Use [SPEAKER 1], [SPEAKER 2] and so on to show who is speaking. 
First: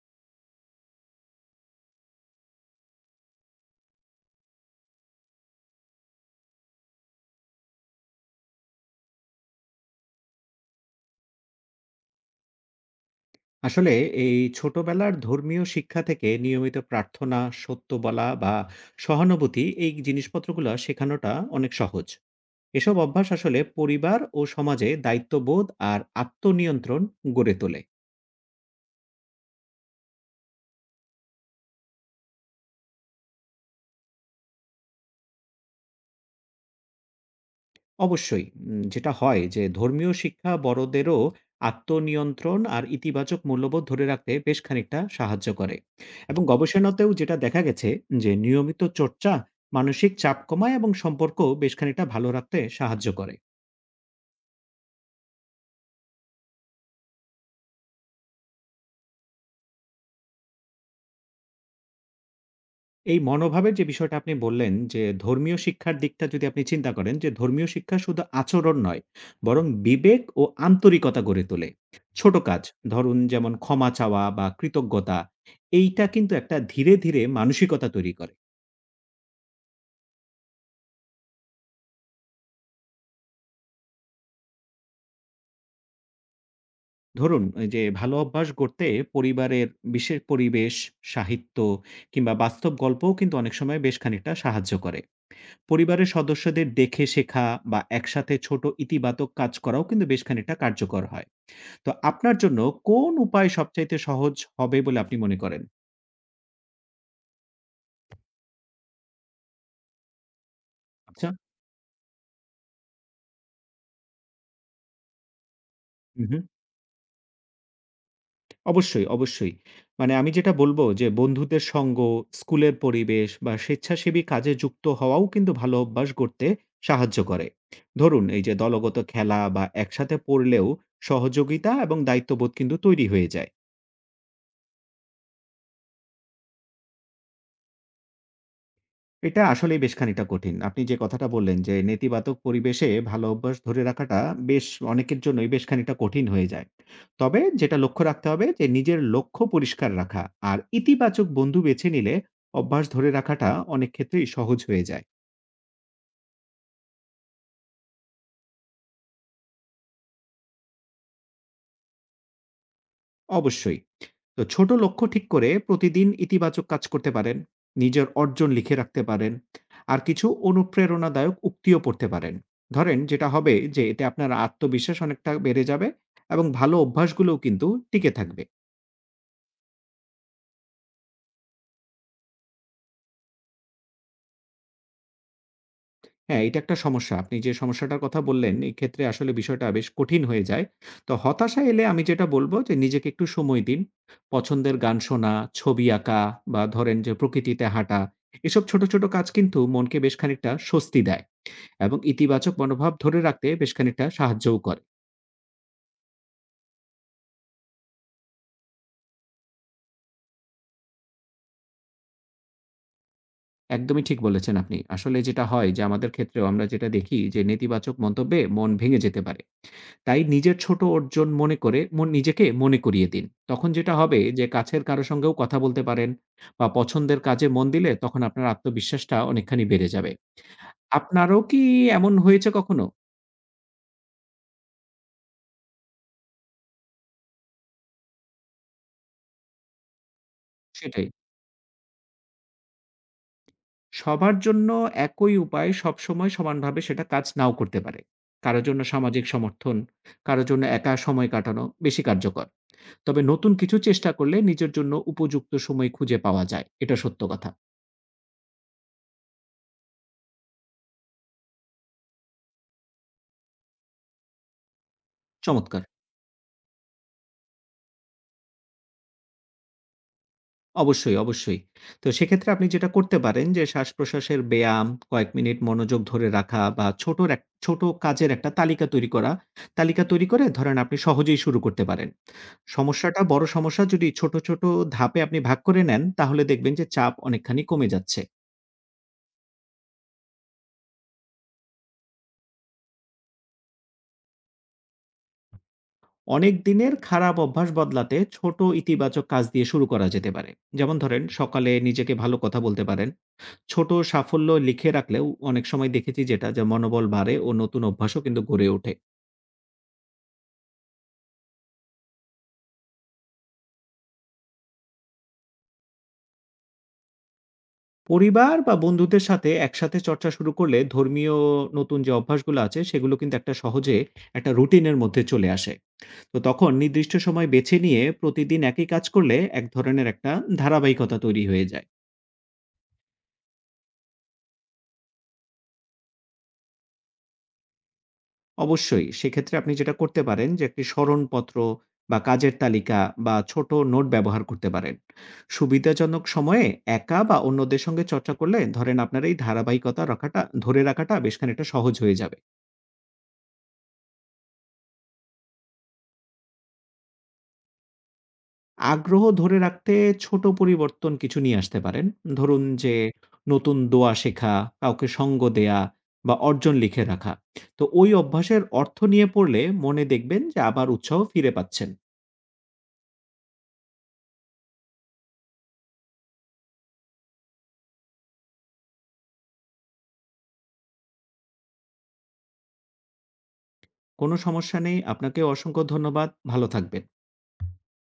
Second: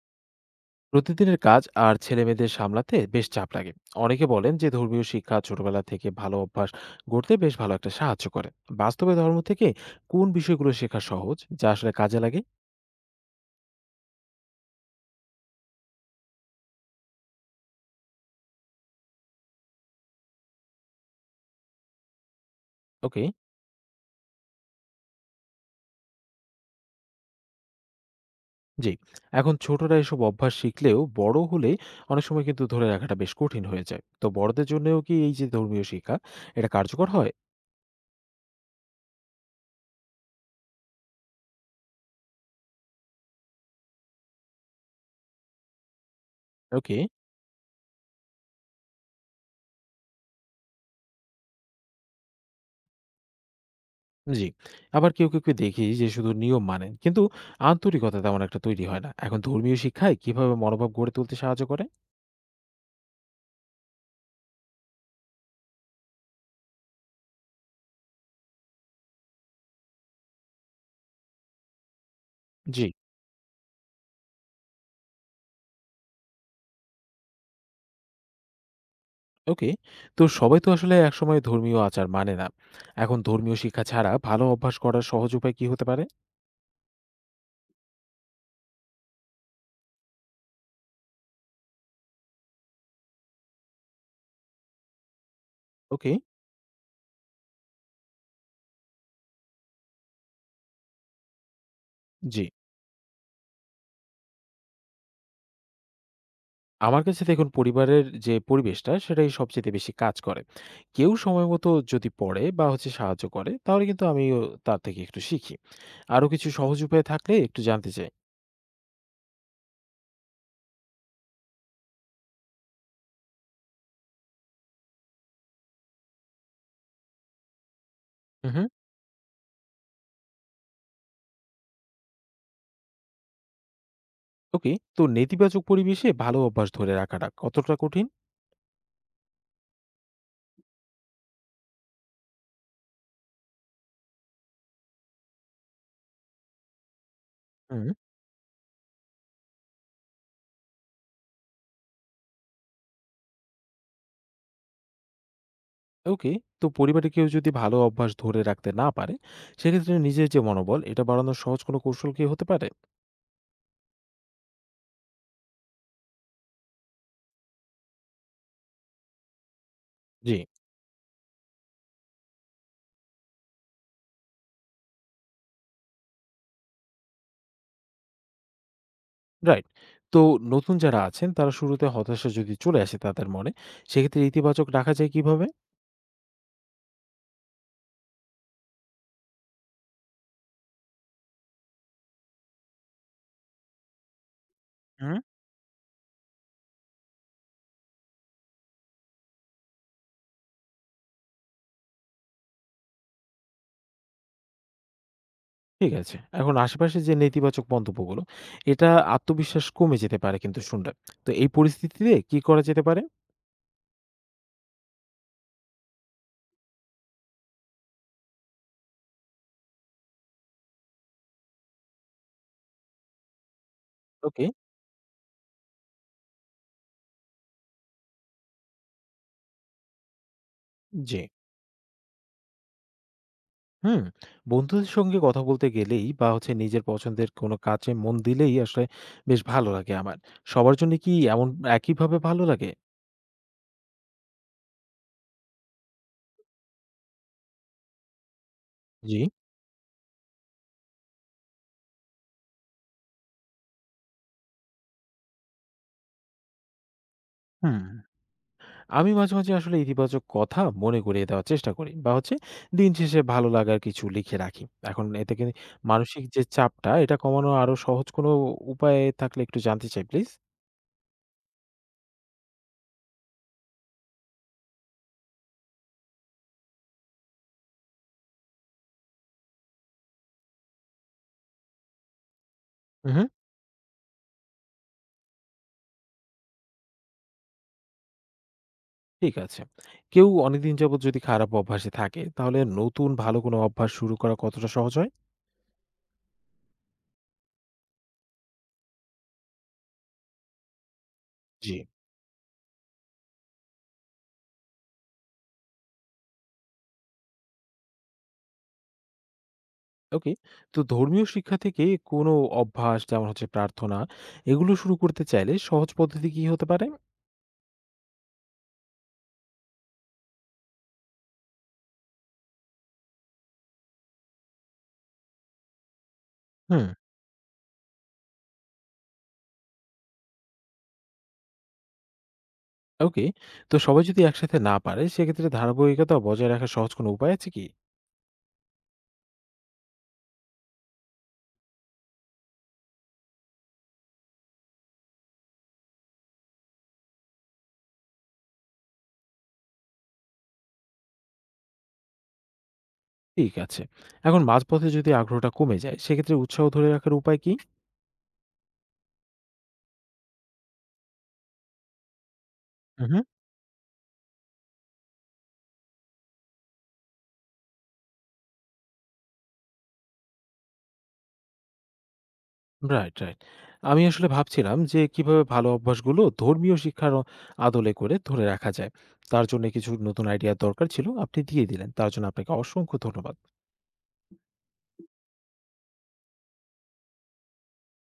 [SPEAKER 1] প্রতিদিনের কাজ আর ছেলেমেয়েদের সামলাতে বেশ চাপ লাগে। অনেকে বলেন যে ধর্মীয় শিক্ষা ছোটবেলা থেকে ভালো অভ্যাস গড়তে বেশ ভালো একটা সাহায্য করে। বাস্তবে ধর্ম থেকে কোন বিষয়গুলো শেখা সহজ যা আসলে কাজে লাগে?
[SPEAKER 2] আসলে এই ছোটবেলার ধর্মীয় শিক্ষা থেকে নিয়মিত প্রার্থনা, সত্য বলা বা সহানুভূতি এই জিনিসপত্রগুলা শেখানোটা অনেক সহজ। এসব
[SPEAKER 1] ওকে।
[SPEAKER 2] অভ্যাস আসলে পরিবার ও সমাজে দায়িত্ববোধ আর আত্মনিয়ন্ত্রণ গড়ে তোলে।
[SPEAKER 1] জি। এখন ছোটরা এসব অভ্যাস শিখলেও বড় হলে অনেক সময় কিন্তু ধরে রাখাটা বেশ কঠিন হয়ে যায়, তো বড়দের জন্যও কি এই যে ধর্মীয় শিক্ষা, এটা কার্যকর হয়?
[SPEAKER 2] অবশ্যই যেটা হয় যে ধর্মীয় শিক্ষা বড়দেরও আত্মনিয়ন্ত্রণ আর ইতিবাচক মূল্যবোধ ধরে রাখতে বেশ খানিকটা সাহায্য করে। এবং
[SPEAKER 1] ওকে।
[SPEAKER 2] গবেষণাতেও যেটা দেখা গেছে যে নিয়মিত চর্চা মানসিক চাপ কমায় এবং সম্পর্ক বেশ খানিকটা ভালো রাখতে সাহায্য করে।
[SPEAKER 1] জি। আবার কেউ কেউ কেউ দেখি যে শুধু নিয়ম মানেন কিন্তু আন্তরিকতা তেমন একটা তৈরি হয় না। এখন ধর্মীয় শিক্ষায় কিভাবে মনোভাব গড়ে তুলতে সাহায্য করে?
[SPEAKER 2] এই মনোভাবের যে বিষয়টা আপনি বললেন যে, ধর্মীয় শিক্ষার দিকটা যদি আপনি চিন্তা করেন যে, ধর্মীয় শিক্ষা শুধু আচরণ নয়, বরং বিবেক ও আন্তরিকতা গড়ে তোলে। ছোট কাজ
[SPEAKER 1] জি।
[SPEAKER 2] ধরুন যেমন ক্ষমা চাওয়া বা কৃতজ্ঞতা, এইটা কিন্তু একটা ধীরে, ধীরে মানসিকতা তৈরি করে।
[SPEAKER 1] ওকে। তো সবাই তো আসলে একসময় ধর্মীয় আচার মানে না। এখন ধর্মীয় শিক্ষা ছাড়া ভালো অভ্যাস করার সহজ উপায় কি হতে পারে?
[SPEAKER 2] ধরুন এই যে ভালো অভ্যাস গড়তে পরিবারের বিশেষ পরিবেশ, সাহিত্য কিংবা বাস্তব গল্পও কিন্তু অনেক সময় বেশ খানিকটা সাহায্য করে। পরিবারের
[SPEAKER 1] ওকে,
[SPEAKER 2] সদস্যদের দেখে শেখা বা একসাথে ছোট ইতিবাচক কাজ করাও কিন্তু বেশ খানিকটা কার্যকর হয়। তো আপনার
[SPEAKER 1] জি।
[SPEAKER 2] জন্য কোন উপায় সবচাইতে সহজ হবে বলে আপনি মনে করেন?
[SPEAKER 1] আমার কাছে দেখুন, পরিবারের যে পরিবেশটা সেটাই সবচাইতে বেশি কাজ করে। কেউ
[SPEAKER 2] আচ্ছা।
[SPEAKER 1] সময় মতো যদি পড়ে বা হচ্ছে সাহায্য করে তাহলে কিন্তু আমিও তার থেকে একটু শিখি। আরো
[SPEAKER 2] হুম, হুম।
[SPEAKER 1] কিছু সহজ উপায় থাকলে একটু জানতে চাই।
[SPEAKER 2] অবশ্যই, অবশ্যই। মানে আমি যেটা বলব যে বন্ধুদের সঙ্গ, স্কুলের পরিবেশ বা স্বেচ্ছাসেবী কাজে যুক্ত হওয়াও কিন্তু ভালো অভ্যাস গড়তে সাহায্য করে। ধরুন এই যে
[SPEAKER 1] উহু,
[SPEAKER 2] দলগত খেলা বা একসাথে পড়লেও সহযোগিতা এবং দায়িত্ববোধ কিন্তু তৈরি হয়ে যায়।
[SPEAKER 1] ওকে। তো নেতিবাচক পরিবেশে ভালো অভ্যাস ধরে রাখাটা কতটা কঠিন?
[SPEAKER 2] এটা আসলেই বেশ খানিকটা কঠিন। আপনি যে কথাটা বললেন যে নেতিবাচক পরিবেশে ভালো অভ্যাস ধরে রাখাটা বেশ অনেকের জন্যই বেশ খানিকটা কঠিন হয়ে যায়। তবে যেটা
[SPEAKER 1] হুম।
[SPEAKER 2] লক্ষ্য রাখতে হবে যে নিজের লক্ষ্য পরিষ্কার রাখা আর ইতিবাচক বন্ধু বেছে নিলে অভ্যাস ধরে রাখাটা অনেক ক্ষেত্রেই সহজ হয়ে যায়।
[SPEAKER 1] ওকে। তো পরিবারে কেউ যদি ভালো অভ্যাস ধরে রাখতে না পারে, সেক্ষেত্রে নিজের যে মনোবল, এটা বাড়ানোর সহজ কোনো কৌশল কি হতে পারে?
[SPEAKER 2] অবশ্যই। তো ছোট লক্ষ্য ঠিক করে প্রতিদিন ইতিবাচক কাজ করতে পারেন। নিজের অর্জন লিখে রাখতে পারেন। আর কিছু
[SPEAKER 1] জি।
[SPEAKER 2] অনুপ্রেরণাদায়ক উক্তিও পড়তে পারেন। ধরেন যেটা হবে যে এতে আপনার আত্মবিশ্বাস অনেকটা বেড়ে যাবে এবং ভালো অভ্যাসগুলোও কিন্তু টিকে থাকবে।
[SPEAKER 1] রাইট। তো নতুন যারা আছেন, তারা শুরুতে হতাশা যদি চলে আসে তাদের মনে, সেক্ষেত্রে ইতিবাচক রাখা যায় কিভাবে?
[SPEAKER 2] হ্যাঁ, এটা একটা সমস্যা। আপনি যে সমস্যাটার কথা বললেন, এক্ষেত্রে আসলে বিষয়টা বেশ কঠিন হয়ে যায়। তো হতাশা এলে আমি যেটা বলব যে নিজেকে একটু সময় দিন। পছন্দের গান
[SPEAKER 1] হুম।
[SPEAKER 2] শোনা, ছবি আঁকা বা ধরেন যে প্রকৃতিতে হাঁটা, এসব ছোট, ছোট কাজ কিন্তু মনকে বেশ খানিকটা স্বস্তি দেয় এবং ইতিবাচক মনোভাব ধরে রাখতে বেশ খানিকটা সাহায্যও করে।
[SPEAKER 1] ঠিক আছে। এখন আশেপাশে যে নেতিবাচক মন্তব্যগুলো, এটা আত্মবিশ্বাস কমে যেতে পারে কিন্তু শুনলে। তো এই পরিস্থিতিতে কি করা যেতে পারে?
[SPEAKER 2] একদমই ঠিক বলেছেন আপনি। আসলে যেটা হয় যে আমাদের ক্ষেত্রেও আমরা যেটা দেখি যে নেতিবাচক মন্তব্যে মন ভেঙে যেতে পারে। তাই নিজের ছোট অর্জন মনে করে নিজেকে মনে করিয়ে দিন। তখন যেটা হবে
[SPEAKER 1] ওকে,
[SPEAKER 2] যে কাছের কারো সঙ্গেও কথা বলতে পারেন বা পছন্দের কাজে মন দিলে তখন আপনার আত্মবিশ্বাসটা অনেকখানি বেড়ে যাবে।
[SPEAKER 1] জি।
[SPEAKER 2] আপনারও কি এমন হয়েছে কখনো?
[SPEAKER 1] হুম, বন্ধুদের সঙ্গে কথা বলতে গেলেই বা হচ্ছে নিজের পছন্দের কোনো কাজে মন দিলেই আসলে বেশ ভালো লাগে আমার। সবার জন্য
[SPEAKER 2] সেটাই।
[SPEAKER 1] কি এমন একইভাবে ভালো লাগে?
[SPEAKER 2] সবার জন্য একই উপায় সবসময় সমানভাবে সেটা কাজ নাও করতে পারে। কারো জন্য
[SPEAKER 1] জি।
[SPEAKER 2] সামাজিক সমর্থন, কারো জন্য একা সময় কাটানো বেশি কার্যকর। তবে নতুন কিছু চেষ্টা করলে নিজের জন্য উপযুক্ত সময় খুঁজে পাওয়া যায়। এটা সত্য কথা।
[SPEAKER 1] হুম, আমি মাঝে মাঝে আসলে ইতিবাচক কথা মনে করিয়ে দেওয়ার চেষ্টা করি বা হচ্ছে দিন শেষে ভালো লাগার কিছু লিখে রাখি। এখন এতে কি
[SPEAKER 2] চমৎকার!
[SPEAKER 1] মানসিক যে চাপটা এটা কমানোর আরো সহজ কোনো উপায় থাকলে একটু জানতে চাই প্লিজ?
[SPEAKER 2] অবশ্যই, অবশ্যই। তো সেক্ষেত্রে আপনি যেটা করতে পারেন যে শ্বাসপ্রশ্বাসের ব্যায়াম, কয়েক মিনিট মনোযোগ ধরে রাখা বা ছোট কাজের একটা তালিকা তৈরি করা। তালিকা তৈরি করে ধরেন আপনি সহজেই শুরু করতে পারেন।
[SPEAKER 1] হুম, হুম।
[SPEAKER 2] বড় সমস্যা যদি ছোট, ছোট ধাপে আপনি ভাগ করে নেন তাহলে দেখবেন যে চাপ অনেকখানি কমে যাচ্ছে।
[SPEAKER 1] ঠিক আছে। কেউ অনেকদিন যাবৎ যদি খারাপ অভ্যাসে থাকে তাহলে নতুন ভালো কোনো অভ্যাস শুরু করা কতটা সহজ হয়?
[SPEAKER 2] অনেক দিনের খারাপ অভ্যাস বদলাতে ছোট ইতিবাচক কাজ দিয়ে শুরু করা যেতে পারে। যেমন ধরেন সকালে
[SPEAKER 1] জি।
[SPEAKER 2] নিজেকে ভালো কথা বলতে পারেন। ছোট সাফল্য লিখে রাখলেও অনেক সময় দেখেছি যে মনোবল বাড়ে ও নতুন অভ্যাসও কিন্তু গড়ে ওঠে।
[SPEAKER 1] ওকে। তো ধর্মীয় শিক্ষা থেকে কোনো অভ্যাস যেমন হচ্ছে প্রার্থনা, এগুলো শুরু করতে চাইলে সহজ পদ্ধতি কি হতে পারে?
[SPEAKER 2] পরিবার বা বন্ধুদের সাথে একসাথে চর্চা শুরু করলে ধর্মীয় নতুন যে অভ্যাসগুলো আছে সেগুলো কিন্তু একটা রুটিনের মধ্যে চলে আসে। তো তখন
[SPEAKER 1] হুম।
[SPEAKER 2] নির্দিষ্ট সময় বেছে নিয়ে প্রতিদিন একই কাজ করলে এক ধরনের একটা ধারাবাহিকতা তৈরি হয়ে যায়।
[SPEAKER 1] ওকে। তো সবাই যদি একসাথে না পারে সেক্ষেত্রে ধারাবাহিকতা বজায় রাখার সহজ কোনো উপায় আছে কি?
[SPEAKER 2] অবশ্যই। সেক্ষেত্রে আপনি যেটা করতে পারেন যে একটি স্মরণপত্র বা কাজের তালিকা বা ছোট নোট ব্যবহার করতে পারেন। সুবিধাজনক সময়ে একা বা অন্যদের সঙ্গে চর্চা করলে ধরেন আপনার এই ধারাবাহিকতা রাখাটা ধরে রাখাটা বেশ খানিকটা সহজ হয়ে যাবে।
[SPEAKER 1] ঠিক আছে। এখন মাঝপথে যদি আগ্রহটা কমে যায় সেক্ষেত্রে উৎসাহ ধরে রাখার উপায় কি?
[SPEAKER 2] আগ্রহ ধরে রাখতে ছোট পরিবর্তন কিছু নিয়ে আসতে পারেন। ধরুন যে
[SPEAKER 1] উহু।
[SPEAKER 2] নতুন দোয়া শেখা, কাউকে সঙ্গ দেয়া বা অর্জন লিখে রাখা। তো ওই অভ্যাসের অর্থ নিয়ে পড়লে মনে দেখবেন যে আবার উৎসাহ ফিরে পাচ্ছেন।
[SPEAKER 1] Right, right. আমি আসলে ভাবছিলাম যে কিভাবে ভালো অভ্যাসগুলো ধর্মীয় শিক্ষার আদলে করে ধরে রাখা যায়। তার জন্য কিছু নতুন আইডিয়ার দরকার ছিল। আপনি দিয়ে দিলেন। তার জন্য আপনাকে অসংখ্য ধন্যবাদ।
[SPEAKER 2] কোনো সমস্যা নেই। আপনাকেও অসংখ্য ধন্যবাদ। ভালো থাকবেন।